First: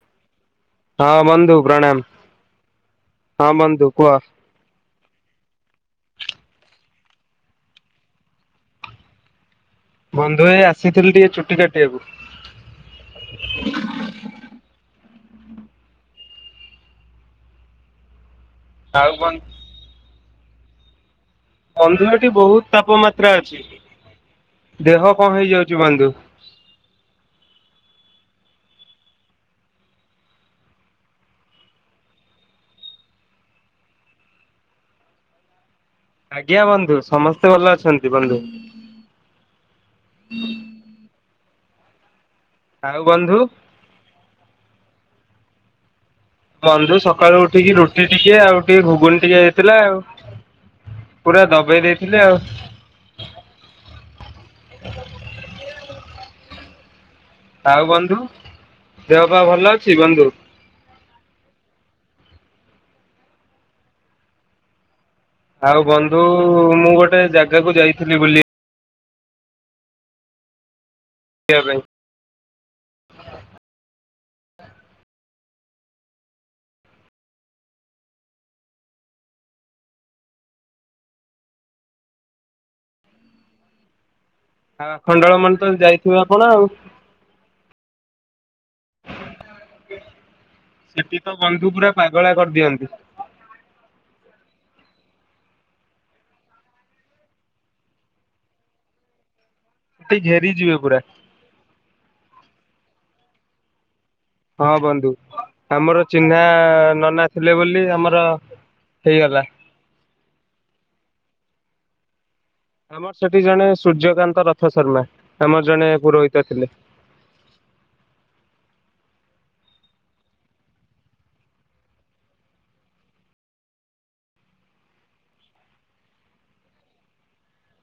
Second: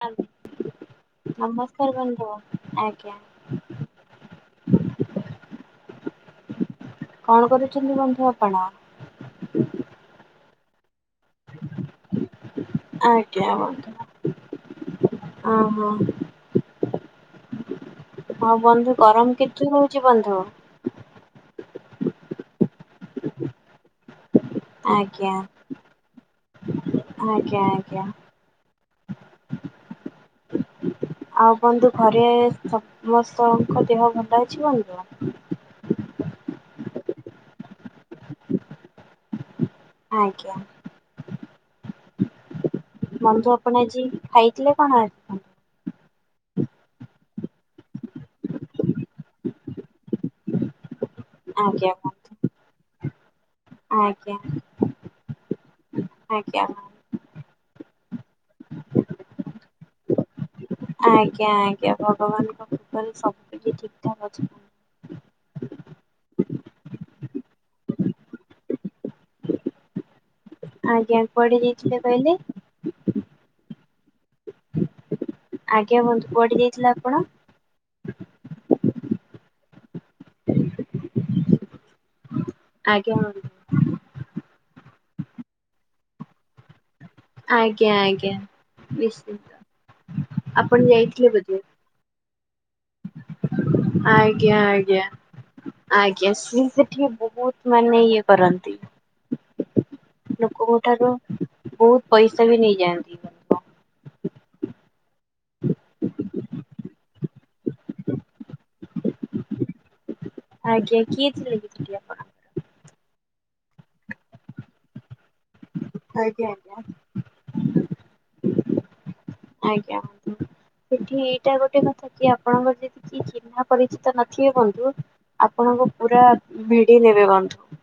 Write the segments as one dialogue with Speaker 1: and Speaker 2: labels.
Speaker 1: ହଁ [inaudible]
Speaker 2: ହଁ ବନ୍ଧୁ ପ୍ରଣାମ
Speaker 1: ଆଜ୍ଞା
Speaker 2: ହଁ ବନ୍ଧୁ କୁହ।
Speaker 1: କଣ କରୁଛନ୍ତି ବନ୍ଧୁ ଆପଣ?
Speaker 2: ବନ୍ଧୁରେ ଆସି ଥିଲି ଟିକେ ଚୁଟି କାଟିବାକୁ।
Speaker 1: ହ ହୋ। ହଁ ବନ୍ଧୁ
Speaker 2: ଆଉ
Speaker 1: ଗରମ
Speaker 2: ବନ୍ଧୁ
Speaker 1: କେତେ ହଉଛି ବନ୍ଧୁ?
Speaker 2: ବନ୍ଧୁର ଟି ବହୁତ ତାପମାତ୍ରା ଅଛି। ଦେହ କଣ
Speaker 1: ଆଜ୍ଞା
Speaker 2: ହେଇଯାଉଛି ବନ୍ଧୁ।
Speaker 1: ଆଜ୍ଞା ଆଜ୍ଞା। ଆଉ ବନ୍ଧୁ ଘରେ ସମସ୍ତଙ୍କ ଦେହ ଭଲ ଅଛି ବନ୍ଧୁ?
Speaker 2: ଆଜ୍ଞା ବନ୍ଧୁ ସମସ୍ତେ ଭଲ ଅଛନ୍ତି ବନ୍ଧୁ।
Speaker 1: ଆଜ୍ଞା। ବନ୍ଧୁ ଆପଣ ଆଜି ଖାଇଥିଲେ କଣ? ହଁ [inaudible]
Speaker 2: ବନ୍ଧୁ ସକାଳୁ ଉଠିକି ରୁଟି ଟିକେ ଆଉ ଟିକେ ଘୁଗୁନୀ ଟିକେ ହେଇଥିଲା ଆଉ। ପୁରା ଦବେଇ
Speaker 1: ଆଜ୍ଞା
Speaker 2: ଦେଇଥିଲେି
Speaker 1: ବନ୍ଧୁ।
Speaker 2: ଆଉ।
Speaker 1: ଆଜ୍ଞା। ଆଜ୍ଞା।
Speaker 2: ଆଉ ବନ୍ଧୁ ଦେହ ପାହ ଭଲ ଅଛି ବନ୍ଧୁ।
Speaker 1: ଆଜ୍ଞା ଆଜ୍ଞା ଭଗବାନଙ୍କ କୃପାାରେ ସବୁକ ଠିକ ଠାକ ଅଛି।
Speaker 2: ଆଉ ବନ୍ଧୁ ମୁଁ ଗୋଟେ ଜାଗାକୁ ଯାଇଥିଲି ବୁଲି?
Speaker 1: ହ [inaudible] ଆଜ୍ଞା କୁଆଡେ
Speaker 2: ପାଇଁ।
Speaker 1: ଯାଇାଥିଲେ କହିଲେ? ଆଜ୍ଞା ବଂଧୁ କୁଆଠି ଦେଇଥିଲେ ଆପଣ? ଆଜ୍ଞ ହଁ।
Speaker 2: ଆଉ ଆଖଣ୍ଡଳମଣୀ ତ ଯାଇଥିବେ ଆପଣ ଆଉ।
Speaker 1: ଆଜ୍ଞା ଆଜ୍ଞା। ନିଶ୍ଚିତ ଆପଣ ଯାଇଥିଲେ ବୋଧେ?
Speaker 2: ଗଳା କରିଦିଅନ୍ତି।
Speaker 1: ଆଜ୍ଞା ଆଜ୍ଞା ଆଜ୍ଞା ସ ସେଠି ବହୁତ ମାନେ ଇଏ କରନ୍ତି।
Speaker 2: ଟି ଘେରିଯିବେ
Speaker 1: ଲୋକଙ୍କ
Speaker 2: ପୁରା
Speaker 1: ଠାରୁ ବହୁତ ପଇସା ବି ନେଇଛି। ନ୍ତି [inaudible]
Speaker 2: ହଁ ବନ୍ଧୁ। ଆମର ଚିହ୍ନ। ନନା ଥିଲେ ବୋଲି ଆମର ହେଇଗଲା।
Speaker 1: ଆଜ୍ଞା କିଏ ଥିଲା କି ଆପଣ।
Speaker 2: ଆମର ସେଠି ଜଣେ ସୂର୍ଯ୍ୟକାନ୍ତ ରଥ ଶର୍ମା। ଆମର ଜଣେ ପୁରୋହିତ
Speaker 1: ଆଜ୍ଞା
Speaker 2: ଥିଲେ।
Speaker 1: ଆଜ୍ଞା ଆଜ୍ଞା ହୁନ୍ତୁ ସେଠି ଏଇଟା ଗୋଟେ କଥା କି ଆପଣଙ୍କର ଯଦି କି ଚିହ୍ନା ପରିଚିତ ନଥିବେ ବଂଧୁ ଆପଣଙ୍କୁ ପୁରା ଭିଡି ନେବେ ବଂଧୁ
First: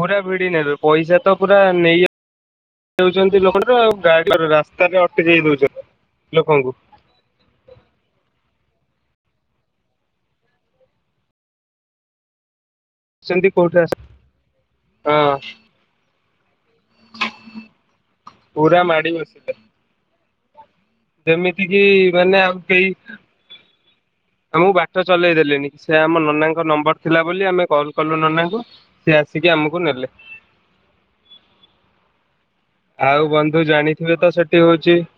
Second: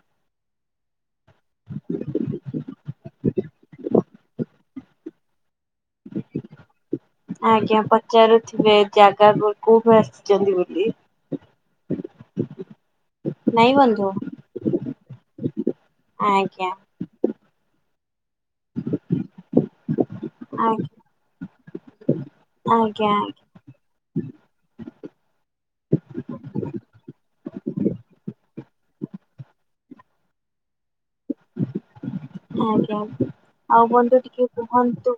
Speaker 2: ପୁରା ଭିଡ଼ି ନ ପଇସା ତ ପୁରା ନେଇ ଯଉଛନ୍ତି ଲୋକ ତ ଆଉ ଗାଡି ରାସ୍ତାରେ ଅଟକ ଯାଇ ଦଉଛ
Speaker 1: ଆଜ୍ଞା ପଚାରୁଥିବେ। ଜାଗା କୋଉଠି ଆସିଛନ୍ତି ବୋଲି
Speaker 2: ସନ୍ଧୀ
Speaker 1: ନାଇଁ
Speaker 2: କଠରେ
Speaker 1: ବନ୍ଧୁ
Speaker 2: ହଁ
Speaker 1: ଆଜ୍ଞା।
Speaker 2: ପୁରା ମାଡି ବସିଥିଲ
Speaker 1: ଆଜ୍ଞା
Speaker 2: ଯେମିତି କିି ମାନେ ଆଉ କେହି
Speaker 1: ଆଜ୍ଞା।
Speaker 2: ଆମକୁ ବା ଚଲେଇ ଦେଲେଣିି ସେ ଆମ ନନାଙ୍କ ନମ୍ବର ଥିଲା ବୋଲି ଆମେ କଲ କଲୁ ନନାଙ୍କୁ ସେି ଆସିକି ଆମକୁ ନେଲେ
Speaker 1: ହ
Speaker 2: ଆଉ
Speaker 1: ଆଜ୍ଞା
Speaker 2: ବନ୍ଧୁ
Speaker 1: ଆଉ
Speaker 2: ଜାଣିଥିବେ
Speaker 1: ବଂଧୁ
Speaker 2: ତ
Speaker 1: ଟିକେ
Speaker 2: ସେଠି ହଉଛି
Speaker 1: କୁହନ୍ତୁ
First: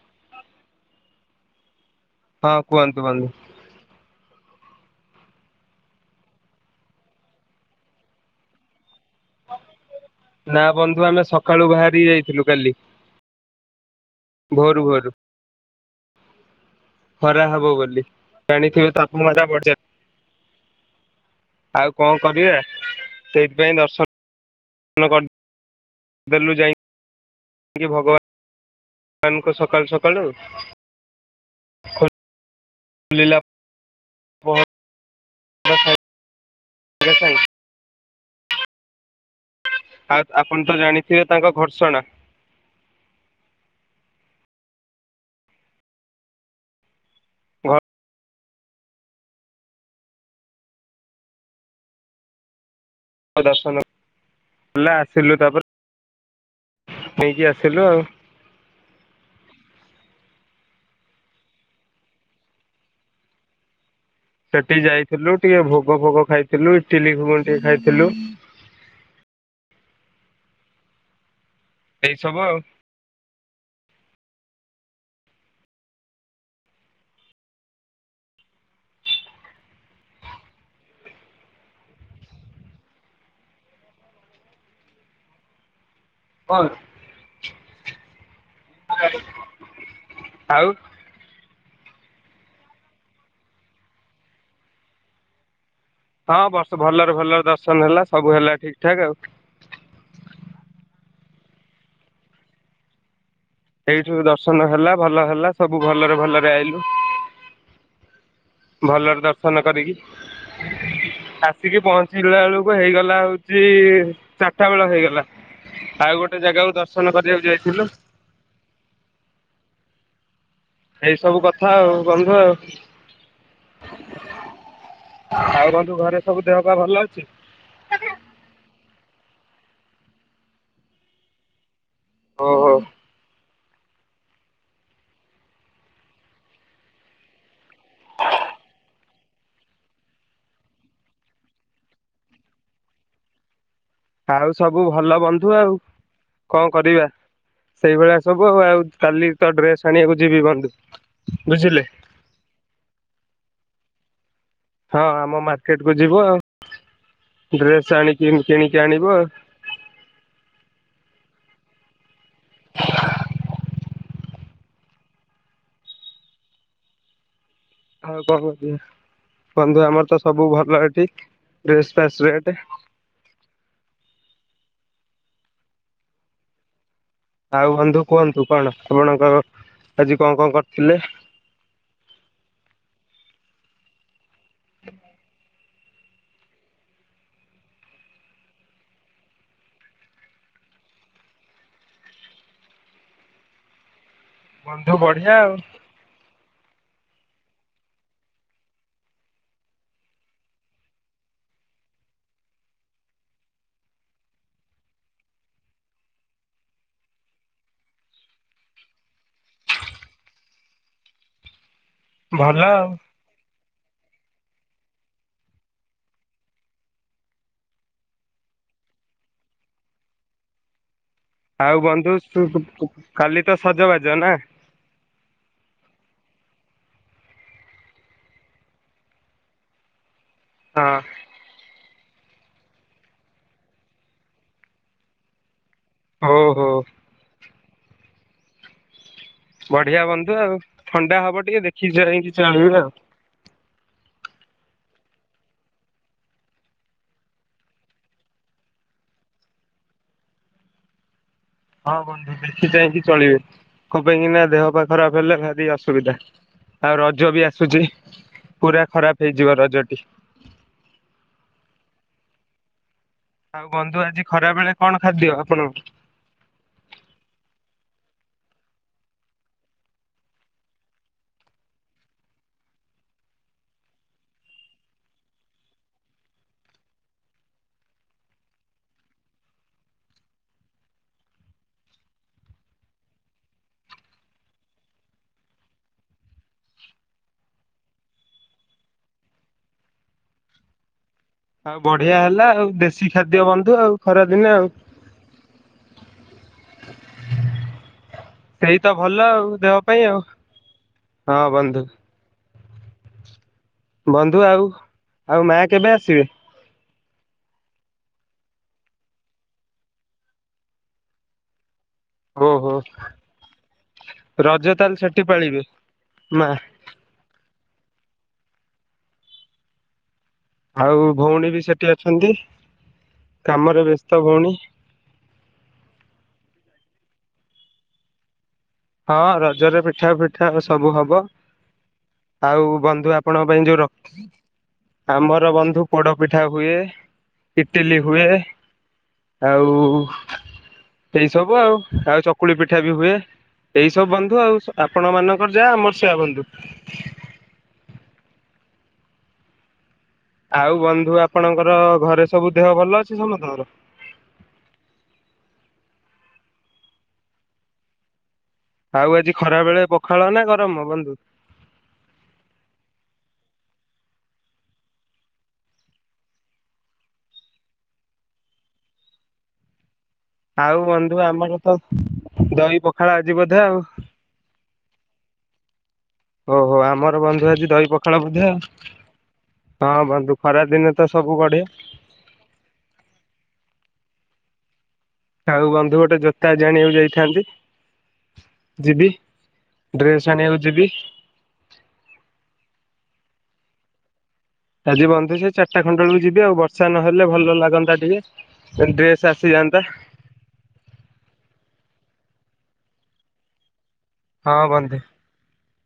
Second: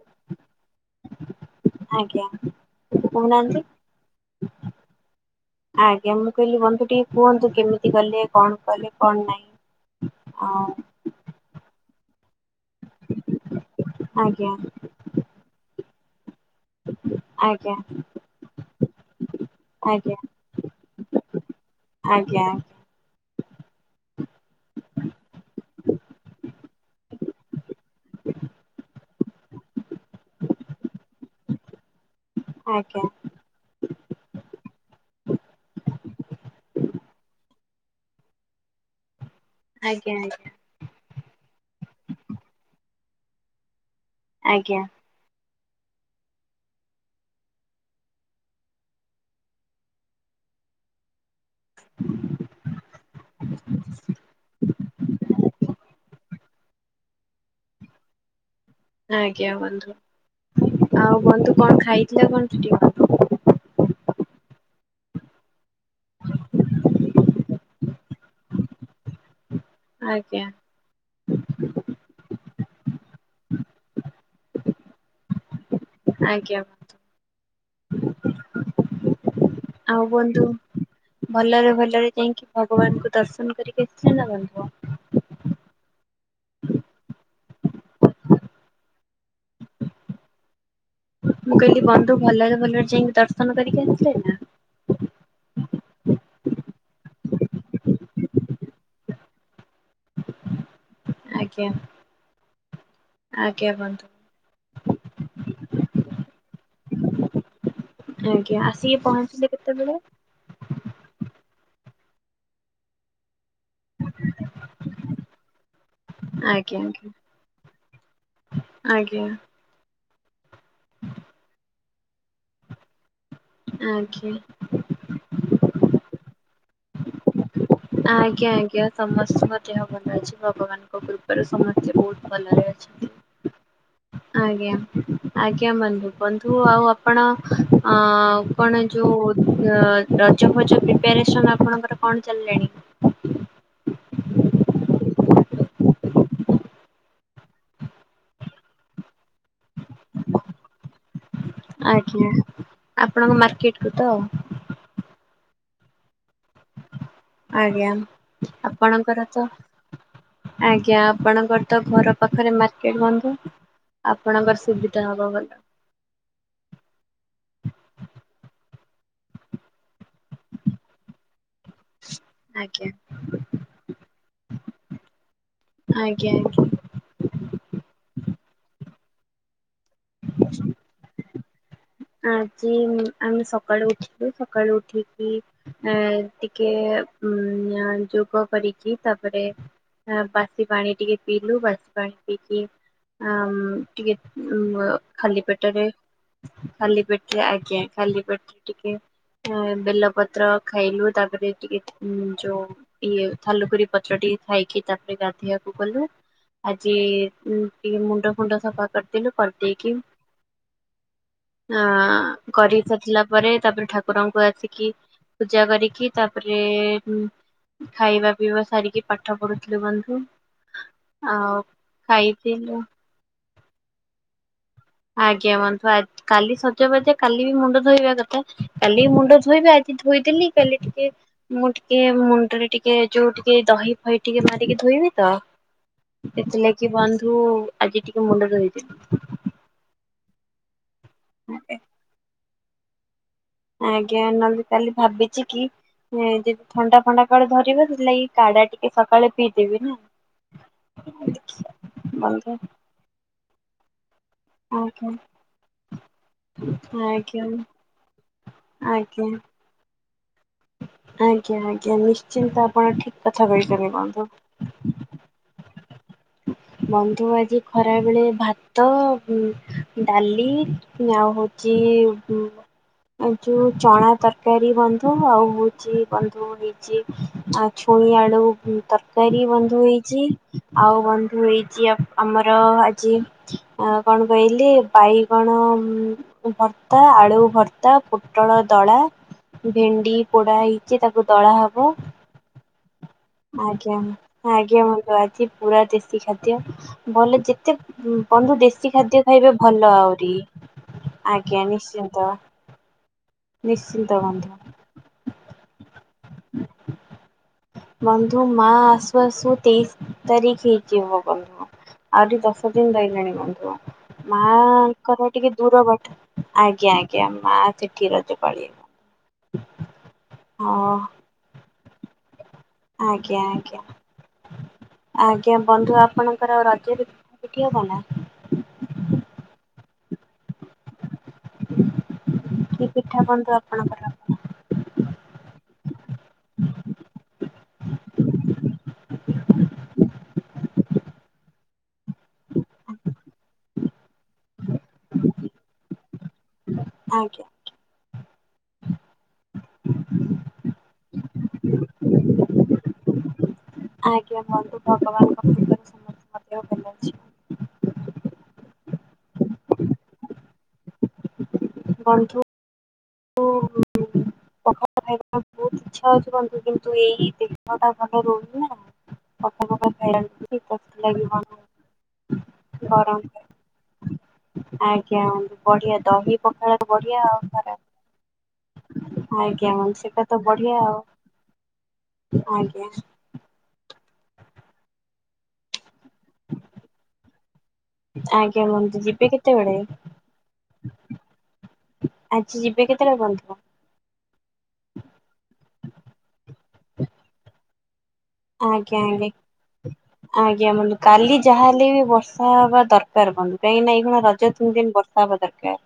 Speaker 1: ଆଜ୍ଞା
Speaker 2: ହଁ କୁହନ୍ତୁ ବନ୍ଧୁ
Speaker 1: କହୁନାହାନ୍ତି। ଆଜ୍ଞା ମୁଁ କହିଲି ବନ୍ଧୁ ଟିକେ କୁହନ୍ତୁ କେମିତି ଗଲେ କଣ କଲେ କଣ ନାହିଁ।
Speaker 2: ନା
Speaker 1: ଆଉ
Speaker 2: ବନ୍ଧୁ ଆମେ ସ ସକାଳୁ ବାହାରି ଯାଇଥିଲୁ କାଲି।
Speaker 1: ହଁ। ଆଜ୍ଞା।
Speaker 2: ଭୋରୁ ଭୋରୁ ଖରା ହବ
Speaker 1: ଆଜ୍ଞା
Speaker 2: ବୋଲି ଜଣିଥିବେ ତାକୁ ମଜା ପଡିଯ
Speaker 1: ଆଜ୍ଞା
Speaker 2: ଆଉ କଣ
Speaker 1: ଆଜ୍ଞା
Speaker 2: କରିବା? ସେ ପାଇଁ ଦର୍ଶନ। ଦେଲୁ ଯାଇ ଭଗବାନଙ୍କୁ ଖୋଲ
Speaker 1: ଆଜ୍ଞା।
Speaker 2: ଲିଲା। ଆ ଆଶାଇ [unintelligible]
Speaker 1: ଆଜ୍ଞା
Speaker 2: ଆଉ ଆପଣ ତ ଜାଣିଥିବେ ତାଙ୍କ ଘର୍ଷଣା।
Speaker 1: ଆଜ୍ଞା।
Speaker 2: ଘ ଦର୍ଶନ ହେଲା ଆସିଲୁ ତାପରେ ଦେଇକି ଆସିଲୁ ଆଉ
Speaker 1: ଆଜ୍ଞା ବନ୍ଧୁ ଆଉ ବନ୍ଧୁ କଣ ଖାଇଥିଲା କଣ [unintelligible]
Speaker 2: ସେଠି ଯାଇଥିଲୁ ଟିକେ ଭୋଗ ଫୋଗ ଖାଇଥିଲୁ ଇଟିଲି ଘୁଗୁନି ଟିକେ ଖାଇଥିଲୁ।
Speaker 1: ଆଜ୍ଞା।
Speaker 2: ଏଇସବୁ ଆଉ।
Speaker 1: ଆଜ୍ଞା। ଆଉ ବନ୍ଧୁ ଭଲରେ ଭଲରେ ଯାଇଁକି ଭଗବାନକୁ ଦର୍ଶନ କରିକି ଆସିଲେ ନା ବନ୍ଧୁ?
Speaker 2: କନ୍ ଆଉ
Speaker 1: ମୁଁ କହିଲି ବନ୍ଧୁ ଭଲରେ ଭଲରେ ଯାଇଁକି ଦର୍ଶନ କରିକି ଆସିଲେ ନାଁ?
Speaker 2: ତ ଭଲରେ ଭଲ ଦର୍ଶନ ହେଲା ସବୁ ହେଲା ଠିକ ଠାକ ଆଉ
Speaker 1: ଆଜ୍ଞା। ଆଜ୍ଞା ବନ୍ଧୁ।
Speaker 2: ସେଇଠୁ ଦର୍ଶନ ହେଲା ଭଲ ହେଲା ସବୁ ଭଲରେ ଭଲରେ ଆଇଲୁ।
Speaker 1: ଆଜ୍ଞା ଆସିକି
Speaker 2: ଭଲରେ
Speaker 1: ପହଞ୍ଚିଲେ
Speaker 2: ଦର୍ଶନ କରିକି
Speaker 1: କେତେବେଳେ?
Speaker 2: ସିକି ପହଞ୍ଚିିଲା ଅଳୁକୁ ହେଇଗଲା ହୋଉ ଚି ଚାରିଟା ବେଳ ହେଇଗଲା। ଆଉ ଗୋଟେ ଜାଗାକୁ
Speaker 1: ଆଜ୍ଞା
Speaker 2: ଦର୍ଶନ କରିବାକୁ ଯାଇଥିଲୁ।
Speaker 1: ଆଜ୍ଞା ଆଜ୍ଞା
Speaker 2: ଏଇ ସବୁ କଥା ଆଉ ବନ୍ଧୁ ଆଉ।
Speaker 1: ଆଜ୍ଞା।
Speaker 2: ଆଉ ବନ୍ଧୁ ଘରେ ସବୁ ଦେହ ପା ଭଲ ଅଛି?
Speaker 1: ଆଜ୍ଞା ଆଜ୍ଞା ସମସ୍ତଙ୍କ ଦେହ ଭଲ ଅଛି ଭଗବାନଙ୍କ କୃପାରୁ ସମସ୍ ସେ ବୋହୁତ ଭଲରେ
Speaker 2: ଓହୋ
Speaker 1: ଅଛନ୍ତି। ଆଜ୍ଞା ଆଜ୍ଞା ବନ୍ଧୁ ବନ୍ଧୁ ଆଉ ଆପଣ ଅଁ କଣ ଯୋଉ ର ରଜ ଫଜ ପ୍ରିପାରେସନ ଆପଣଙ୍କର କଣ ଚାଲିଲାଣି?
Speaker 2: ଆଉ ସବୁ ଭଲ ବନ୍ଧୁ ଆଉ କଁ କରିବା ସେଇଭଳିଆ ସବୁ ଆଉ ଆଉ କାଲି ତ ଡ୍ରେସ ଆଣିବାକୁ ଯିବି ବନ୍ଧୁ। ବୁଝିଲେ
Speaker 1: ଆଜ୍ଞା ଆପଣଙ୍କ ମାର୍କେଟ ତ
Speaker 2: କେଟକୁ ଯିବ ଆଉ।
Speaker 1: ଆଜ୍ଞା
Speaker 2: ଡ୍ରେସ ଆଣିକି କିଣିକି ଆଣିବ
Speaker 1: ଆପଣଙ୍କର ତ ଆଜ୍ଞା। ଆପଣଙ୍କର ତ ଘର ପାଖରେ ମାର୍କେଟ ବନ୍ଧୁ। ଆପଣଙ୍କର ସୁବିଧା ହବ ଭଲ‌।
Speaker 2: ଆଉ କଣ [unintelligible] ବନ୍ଧୁ ଆମର ତୋର ସବୁ ଭଲ ହେଠି ଡ୍ରେସ ଫେସ ରେଟ୍।
Speaker 1: ଆଜ୍ଞା ଆଜ୍ଞା।
Speaker 2: ଆଉ ବନ୍ଧୁ କୁହନ୍ତୁ କଣ ଆପଣଙ୍କର ଆଜି କଣ କଣ କରିଥିଲେ?
Speaker 1: ଆଜି ଆମେ ସକାଳୁ ଉଠି ସକାଳୁ ଉଠିକି ଆ ଟିକେ ଉ ଯୋଗ କରିକି ତାପରେ ବାସି ପାଣି ଟିକେ ପିଇଲୁ ବାସି ପାଣି ପିଇକି ଆ-
Speaker 2: ବନ୍ଧୁ
Speaker 1: ଟିକେ
Speaker 2: ବଢିଆ
Speaker 1: ଖାଲି
Speaker 2: ଆଉ
Speaker 1: ପେଟରେ ଖାଲି ପେଟରେ ଆଜ୍ଞା ଖାଲି ପେଟରେ ଟିକେ ବେଲ ପତ୍ର ଖାଇଲୁ। ତାପରେ ଟିକେ ଯୋଉ ଇଏ ଥାଲୁକୁରି ପତ୍ର ଟିକେ ଖାଇକି ତାପରେ ଗାଧେଇବାକୁ ଗଲୁ। ଆଜି ଟିକେ ମୁଣ୍ଡ ଫୁଣ୍ଡ ସଫା କରିଦେଲୁ। କରିଦେଇକି ଅ
Speaker 2: ଭଲ
Speaker 1: କରି
Speaker 2: ଆଉ।
Speaker 1: ସାରିଲା ପରେ ତାପରେ ଠାକୁରଙ୍କୁ ଆସିକି ପୂଜା କରିକି ତାପରେ ଖାଇବା ପିଇବା ସାରିକି ପାଠ ପଢୁଥିଲୁ ବନ୍ଧୁ।
Speaker 2: ଆଉ ବନ୍ଧୁ
Speaker 1: ଖାଇଥିଲୁ
Speaker 2: କାଲି ତ ସଜବାଜ ନା।
Speaker 1: ଆଜ୍ଞା ବନ୍ତୁ କାଲି ସଜବାଜ କାଲି ବି ମୁଣ୍ଡ ଧୋଇବା କଥା କାଲି ବି ମୁଣ୍ଡ ଧୋଇବା। ଆଜି ହୋଇଥିଲି କାଲି
Speaker 2: ହଁ
Speaker 1: ଟିକେ ମୁଁ ଟିକେ ମୁଣ୍ଡରେ ଟିକେ ଯୋଉ ଟିକେ ଦହି ଫହି ଟିକେ ମାରିକି ଧୋଇବେ ତ।
Speaker 2: ହଉ ହଉ।
Speaker 1: ସେଥିଲାକିି ବନ୍ଧୁ। ଆଜି ଟିକେ ମୁଣ୍ଡ ଧୋଇଥିଲି।
Speaker 2: ବଢିଆ ବନଧୁ ଆଉ। ଥଣ୍ଡା ହବ ଟିକେ ଦେଖି ଯାଇକି। [unintelligible]
Speaker 1: ଆଜ୍ଞା ନହେଲେ କାଲି ଭାବିଚି କି ଯଦି ଥଣ୍ଡା ଫଣ୍ଡା କାଳେ ଧରିବ। ସେଥିଲାଗି କାଡା ଟିକେ ସକାଳେ ପିଇଦେବି ନା।
Speaker 2: ହଁ ବନ୍ଧୁ ଦେଖି ଚାହିଁକି ଚଳିବେ। ପାଇଁକିନା ଦେହ ପା
Speaker 1: ଆଜ୍ଞା
Speaker 2: ଖରାପ ହେଲେ ଭାରି ଅସୁବିଧା। ଆଉ ରଜ
Speaker 1: ଆଜ୍ଞା।
Speaker 2: ବି ଆସୁଛି। ପୁରା
Speaker 1: ଆଜ୍ଞା
Speaker 2: ଖରାପ ହେଇଯିବ ରଜ। କି
Speaker 1: ଆଜ୍ଞା ଆଜ୍ଞା ନିଶ୍ଚିନ୍ତ ଆପଣ ଠିକ୍
Speaker 2: ଆଉ ବନ୍ଧୁ ଆଜି ଖରାବେଳେ କଣ ଖାଦ୍ୟ। ଆପଣ
Speaker 1: ବନ୍ଧୁ ଆଜି ଖରା ବେଳେ ଭାତ ଉ ଡାଲି ଆଉ ହଉଛି ଉ ଏ ଯୋଉ ଚଣା ତରକାରୀ ବନ୍ଧୁ। ଆଉ ହଉଛି ବନ୍ଧୁ ନିଛି ଛୁଇଁ ଆଳୁ ତରକାରୀ ବନ୍ଧୁ ହେଇଛି। ଆଉ ବନ୍ଧୁ ହେଇଛି ଆମର ଆଜି କଣ କହିଲେ ବାଇଗଣ ଭର୍ତ୍ତା ଆଳୁ ଭର୍ତ୍ତା ପୋଟଳ ଦଳା ଭେଣ୍ଡି ପୋଡା ହେଇଛି। ତାକୁ ଦଳା ହବ
Speaker 2: ଆଉ ବଢିଆ ହେଲା ଆଉ। ଦେଶୀ ଖ
Speaker 1: ଆଜ୍ଞା ଆଜ୍ଞା ବନ୍ଧୁ ଆଜି ପୁରା ଦେଶୀ ଖାଦ୍ୟ। ଭଲ ଯେତେ ବନ୍ଧୁ
Speaker 2: ସେଇ ତ
Speaker 1: ଦେଶୀ
Speaker 2: ଭଲ
Speaker 1: ଖାଦ୍ୟ
Speaker 2: ଆଉ
Speaker 1: ଖାଇବେ
Speaker 2: ଦେହ
Speaker 1: ଭଲ
Speaker 2: ପାଇଁ ଆଉ
Speaker 1: ଆହୁରି।
Speaker 2: ହଁ
Speaker 1: ଆଜ୍ଞା
Speaker 2: ବନ୍ଧୁ
Speaker 1: ନିଶ୍ଚିନ୍ତ।
Speaker 2: ବନ୍ଧୁ ଆଉ ଆଉ ମା କେବେ ଆସିବେ।
Speaker 1: ବନ୍ଧୁ ମା ଆସୁ ଆସୁ ତେଇଶି ତାରିଖ ହେଇଯିବ ବନ୍ଧୁ। ଆହୁରିିକ ଦଶ
Speaker 2: ଓହୋ
Speaker 1: ଦିନ ରହିଲାଣି ବନ୍ଧୁ।
Speaker 2: ରଜ ତାହେଲେ ସେଠି
Speaker 1: ମାଙ୍କର ଟିକେ
Speaker 2: ପାଳିବେ
Speaker 1: ଦୂର ବଟ
Speaker 2: ମା
Speaker 1: ଆଜ୍ଞା ଆଜ୍ଞା। ମା ସେ କିରା [unintelligible]
Speaker 2: ଆଉ ଭଉଣୀ ବି ସେଠି। ଛନ୍ତିି।
Speaker 1: ଆଜ୍ଞା ଆଜ୍ଞା ଆଜ୍ଞା ବନ୍ଧୁ ଆପଣଙ୍କର ଆଉ ରଜରେ ଠିକ କନା।
Speaker 2: ହଁ ରଜରେ ପିଠା ପିଠା ସବୁ ହବ। ଆଉ
Speaker 1: କି
Speaker 2: ବନ୍ଧୁ
Speaker 1: ପିଠା
Speaker 2: ଆପଣଙ୍କ ପାଇଁ ଯୋଉ ର
Speaker 1: ଆପଣଙ୍କର
Speaker 2: ଆମର ବନ୍ଧୁ ପୋଡ଼ ପିଠା ହୁଏ। ଇଟିଲି ହୁଏ ଆଉ ଏଇ ସବୁ ଆଉ ଆଉ ଚକୁଳି ପିଠା ବି ହୁଏ। ଏଇ ସବୁ ବନ୍ଧୁ ଆଉ ଆପଣ ମାନଙ୍କର ଯା ଆମର ସେଇଆ ବନ୍ଧୁ।
Speaker 1: ଆଜ୍ଞା
Speaker 2: ଆଉ ବନ୍ଧୁ ଆପଣଙ୍କର ଘରେ ସବୁ ଦେହ ଭଲ ଅଛି ସମସ୍ତଙ୍କର।
Speaker 1: ବନ୍ଧୁ ଭଗବାନଙ୍କ କୃପାରୁ ଆଜ୍ଞା ଭଲ ଅଛି।
Speaker 2: ଆଉ ଆଜି ଖରା ବେଳେ ପଖାଳ ନା ଗରମ ବ
Speaker 1: ବନ୍ଧୁ। ଖ ପଖାଳ ଖାଇବା ବହୁତ ଇଚ୍ଛା ଅଛିୁ କିନ୍ତୁ ଏଇ ଦେହଟା ଭଲ ରହୁହନ ନା କଫ
Speaker 2: ଆଉ ବନ୍ଧୁ ଆମର ତ ଦହି ପଖାଳ ଆଜି
Speaker 1: ଗରମ
Speaker 2: ବୋଧେ ଆଉ
Speaker 1: ଆଜ୍ଞା ବନ୍ଧୁ ବଢିଆ ଦହି ପଖାଳ
Speaker 2: ଓହୋ ଆମର
Speaker 1: ବଢିଆ ଆଉ
Speaker 2: ବନ୍ଧୁ ଆଜି
Speaker 1: ଖରାପ
Speaker 2: ଦହି ପଖ ପଖାଳ ବୋଧେ
Speaker 1: ଆଜ୍ଞା
Speaker 2: ହଁ
Speaker 1: ସେଟା
Speaker 2: ବନ୍ଧୁ
Speaker 1: ତ
Speaker 2: ଖରା
Speaker 1: ବଢିଆ
Speaker 2: ଦିନେ
Speaker 1: ଆଉ
Speaker 2: ତ ସବୁ ବଢ଼େ।
Speaker 1: ଆଜ୍ଞା
Speaker 2: ଆଉ ବନ୍ଧୁ ଜୋତା ଜାଣିବାକୁ ଯାଇଥାନ୍ତି
Speaker 1: ଆଜ୍ଞା ବନ୍ଧୁ
Speaker 2: ଯିବି
Speaker 1: ଯିବେ କେତେବେଳେ
Speaker 2: ଡ୍ରେସ୍ ଆଣିବାକୁ ଯିବି।
Speaker 1: ଆଜି ଯିବେ [unintelligible]
Speaker 2: ଆଜି ବନ୍ଧୁ ସେ ଚାରିଟା ଖଣ୍ଡେ ବେଳକୁ ଯିବି ଆଉ ବର୍ଷା ନହେଲେ ଭଲ ଲାଗନ୍ତା ଟିକେ।
Speaker 1: ଆଜ୍ଞା
Speaker 2: ଡ୍ରେସ
Speaker 1: ଆଜ୍ଞା
Speaker 2: ଆସିଯାନ୍ତା
Speaker 1: ଆଜ୍ଞା ବନ୍ଧୁ କାଲି ଯାହାହେଲେ ବି ବ ବର୍ଷା ହବା ଦରକାର ବନ୍ଧୁ କାହିଁ ନା ଇ ରଜ
Speaker 2: ହଁ
Speaker 1: ତିନି ଦିନ୍
Speaker 2: ବନ୍ଧୁ।
Speaker 1: ବର୍ଷା ହବା ଦରକାର।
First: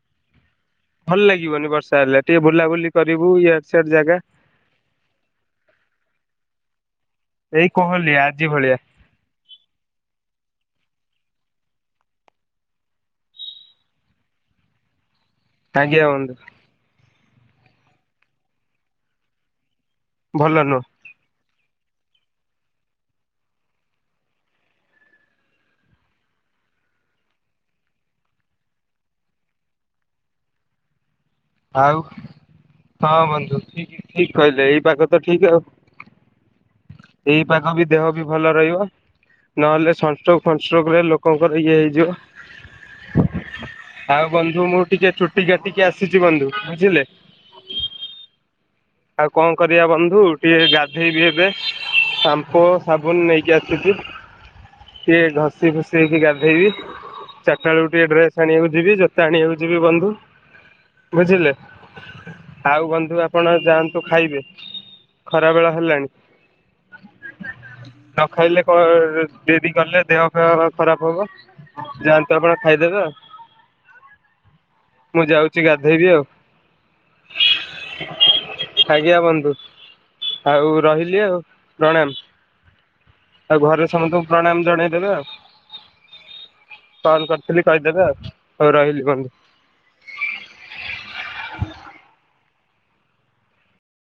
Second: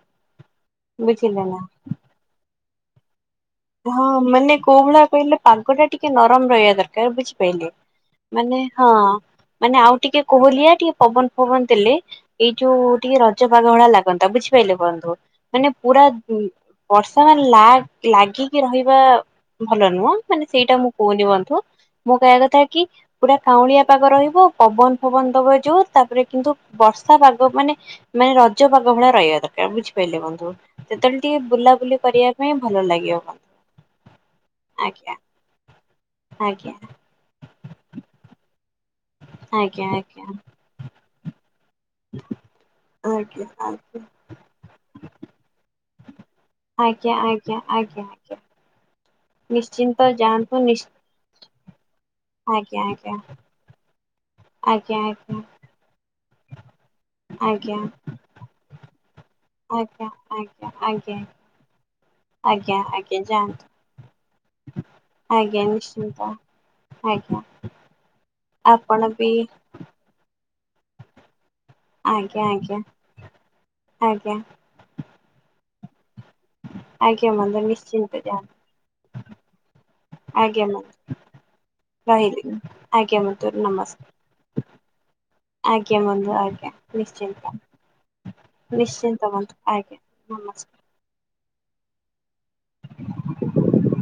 Speaker 2: ଭଲ
Speaker 1: ବୁଝିଲେ ନା
Speaker 2: ଲାଗିବନି ବର୍ଷା ହେଲେ ଟିକେ ବୁଲା ବୁଲି କରିବୁ ଇଆଡେ ସିଆଡେ
Speaker 1: ହଁ
Speaker 2: ଜାଗା।
Speaker 1: ମାନେ କୋଉ ଭଳିଆ କହିଲେ ପାଗ ଟା ଟିକେ ନରମ ରହିବା ଦରକାର
Speaker 2: ଏଇ
Speaker 1: ବୁଝିପାରିଲେ
Speaker 2: କୋହଲିଆ ଆଜି
Speaker 1: ମାନେ
Speaker 2: ଭଳିଆ
Speaker 1: ହଁ ମାନେ ଆଉ ଟିକେ କୋହଲିଆ ଟିକେ ପବନ ଫବନ ଦେଲେ ଏଇ ଯୋଉ ଟିକେ ରଜ ପାଗ ଭଳି ଲାଗନ୍ତା ବୁଝିପାଇଲେ ବନ୍ଧୁ। ମାନେ
Speaker 2: ଆଜ୍ଞା
Speaker 1: ପୁରା
Speaker 2: ବନ୍ଧୁ
Speaker 1: ବର୍ଷା ମାନେ ଲା ଲାଗି ରହିବା- ଭଲ ନୁହଁ ମାନେ
Speaker 2: ଭଲ
Speaker 1: ସେଇଟା
Speaker 2: ନୁହଁ।
Speaker 1: ମୁଁ କହୁନି ବନ୍ଧୁ। ମୁଁ କହିବା କଥା କି ପୁରା କାଉଁଳିଆ ପାଗ ରହିବ ପବନ ଫବନ ଦବ ଯୋଉ ତାପରେ କିନ୍ତୁ ବର୍ଷା ପାଗ ମାନେ ମାନେ ରଜ ପାଗ ଭଳିଆ ରହିବା ଦରକାର ବୁଝିପାଇଲେ ବନ୍ଧୁ ସେତେବେଳେ ଟିକେ ବୁଲାବୁଲି କରିବା ପାଇଁ ଭଲ ଲାଗିବ।
Speaker 2: [unintelligible] ଠିକ୍ କହିଲେ ଏଇ ପାାଗ
Speaker 1: ଆଜ୍ଞା
Speaker 2: ତ ଠିକ୍ ଆଉ
Speaker 1: ଆଜ୍ଞା
Speaker 2: ଏଇ ପାଗ ବି ଦେହ ବି ଭଲ ରହିବ। ନ
Speaker 1: ଆଜ୍ଞା
Speaker 2: ହେଲେ
Speaker 1: ଆଜ୍ଞା
Speaker 2: ସଂଷ୍ଟ୍ରୋକ୍ ଫଷ୍ଟ୍ରୋକ୍ ଲୋକ ଇଏ ହେଇଯିବ
Speaker 1: ଆଜ୍ଞା ଆଜ୍ଞା
Speaker 2: ଆଉ ବନ୍ଧୁ ମୁଁ ଟିକେ ଚୁଟି କାଟିକି ଆସେ
Speaker 1: ଆଜ୍ଞା ଆଜ୍ଞା ଆଜ୍ଞା ଆଜ୍ଞା।
Speaker 2: ଆଉ କଣ କରିବା
Speaker 1: ନିଶ୍ଚିନ୍ତ
Speaker 2: ବନ୍ଧୁ
Speaker 1: ଯାଆନ୍ତୁ
Speaker 2: ଟିକେ
Speaker 1: ନିଶ୍
Speaker 2: ଗାଧେଇ ବିି ହେବେ ସାମ୍ପୋ
Speaker 1: ଆଜ୍ଞା ଆଜ୍ଞା
Speaker 2: ସାବୁନ ନେଇକି ଆସୁଛି।
Speaker 1: ଆଜ୍ଞା
Speaker 2: ଟିକେ ଘଷି ଘୁସି ହେଇକି ଗାଧେ ଇବି। ଚାରିଟା
Speaker 1: ଆଜ୍ଞା
Speaker 2: ବେଳକୁ ଟିକେ ଡ୍ରେସ ଆଣିବାକୁ ଯିବି ଜୋତା ଆଣିବାକୁ ଯି
Speaker 1: ଆଜ୍ଞା ଆଜ୍ଞା ଆଜ୍ଞା ଆଜ୍ଞା। ଆଜ୍ଞା
Speaker 2: ଆଉ ବନ୍ଧୁ
Speaker 1: ଆଜ୍ଞା
Speaker 2: ଆପଣ
Speaker 1: ଯାଆନ୍ତୁ।
Speaker 2: ଖାଇବେ ଖରା
Speaker 1: ଆଜ୍ଞା
Speaker 2: ବେଳ ହେଲାଣି।
Speaker 1: ନିଶ୍ଚିନ୍ତ ଆଜ୍ଞା।
Speaker 2: ନ ଖାଇଲେ
Speaker 1: ଆପଣ
Speaker 2: କଣ
Speaker 1: ବି
Speaker 2: ଡେରି କଲେ ଦେହ ପା ଖରାପ ହବ। ଯାଆନ୍ତୁ
Speaker 1: ଆଜ୍ଞା
Speaker 2: ଆପଣ
Speaker 1: ଆଜ୍ଞା
Speaker 2: ଖାଇଦେବେ
Speaker 1: ଆଜ୍ଞା
Speaker 2: ମୁଁ ଯାଉଛି ଗାଧେ ଧୋଇବି ଆଉ।
Speaker 1: ଆଜ୍ଞା ବନ୍ଧୁ ନିଶ୍ଚିନ୍ତ ଯାଅ।
Speaker 2: ଆଜ୍ଞା ବନ୍ଧୁ ଆଉ ରହିଲି ଆଉ ପ୍ରଣାମ।
Speaker 1: ରହିଲି ଆଜ୍ଞା ବନ୍ଧୁ
Speaker 2: ଆଉ ଘରେ
Speaker 1: ନମସ୍କାର
Speaker 2: ସମସ୍ତଙ୍କୁ ପ୍ରଣାମ ଜଣେଇଦେବେ। ଆଉ
Speaker 1: ଆଜ୍ଞା ବନ୍ଧୁ ଆଜ୍ଞା
Speaker 2: କଲ
Speaker 1: ନିଶ୍ଚିନ୍ତ
Speaker 2: କରିଥିଲି କହିଦେବେ ଆଉ ଆଉ ରହିଲି ବନ୍ଧୁ।
Speaker 1: ନିଶ୍ଚିନ୍ତ ଆଜ୍ଞା ନମସ୍କାର
Speaker 2: [unintelligible]
Speaker 1: [unintelligible] [inaudible]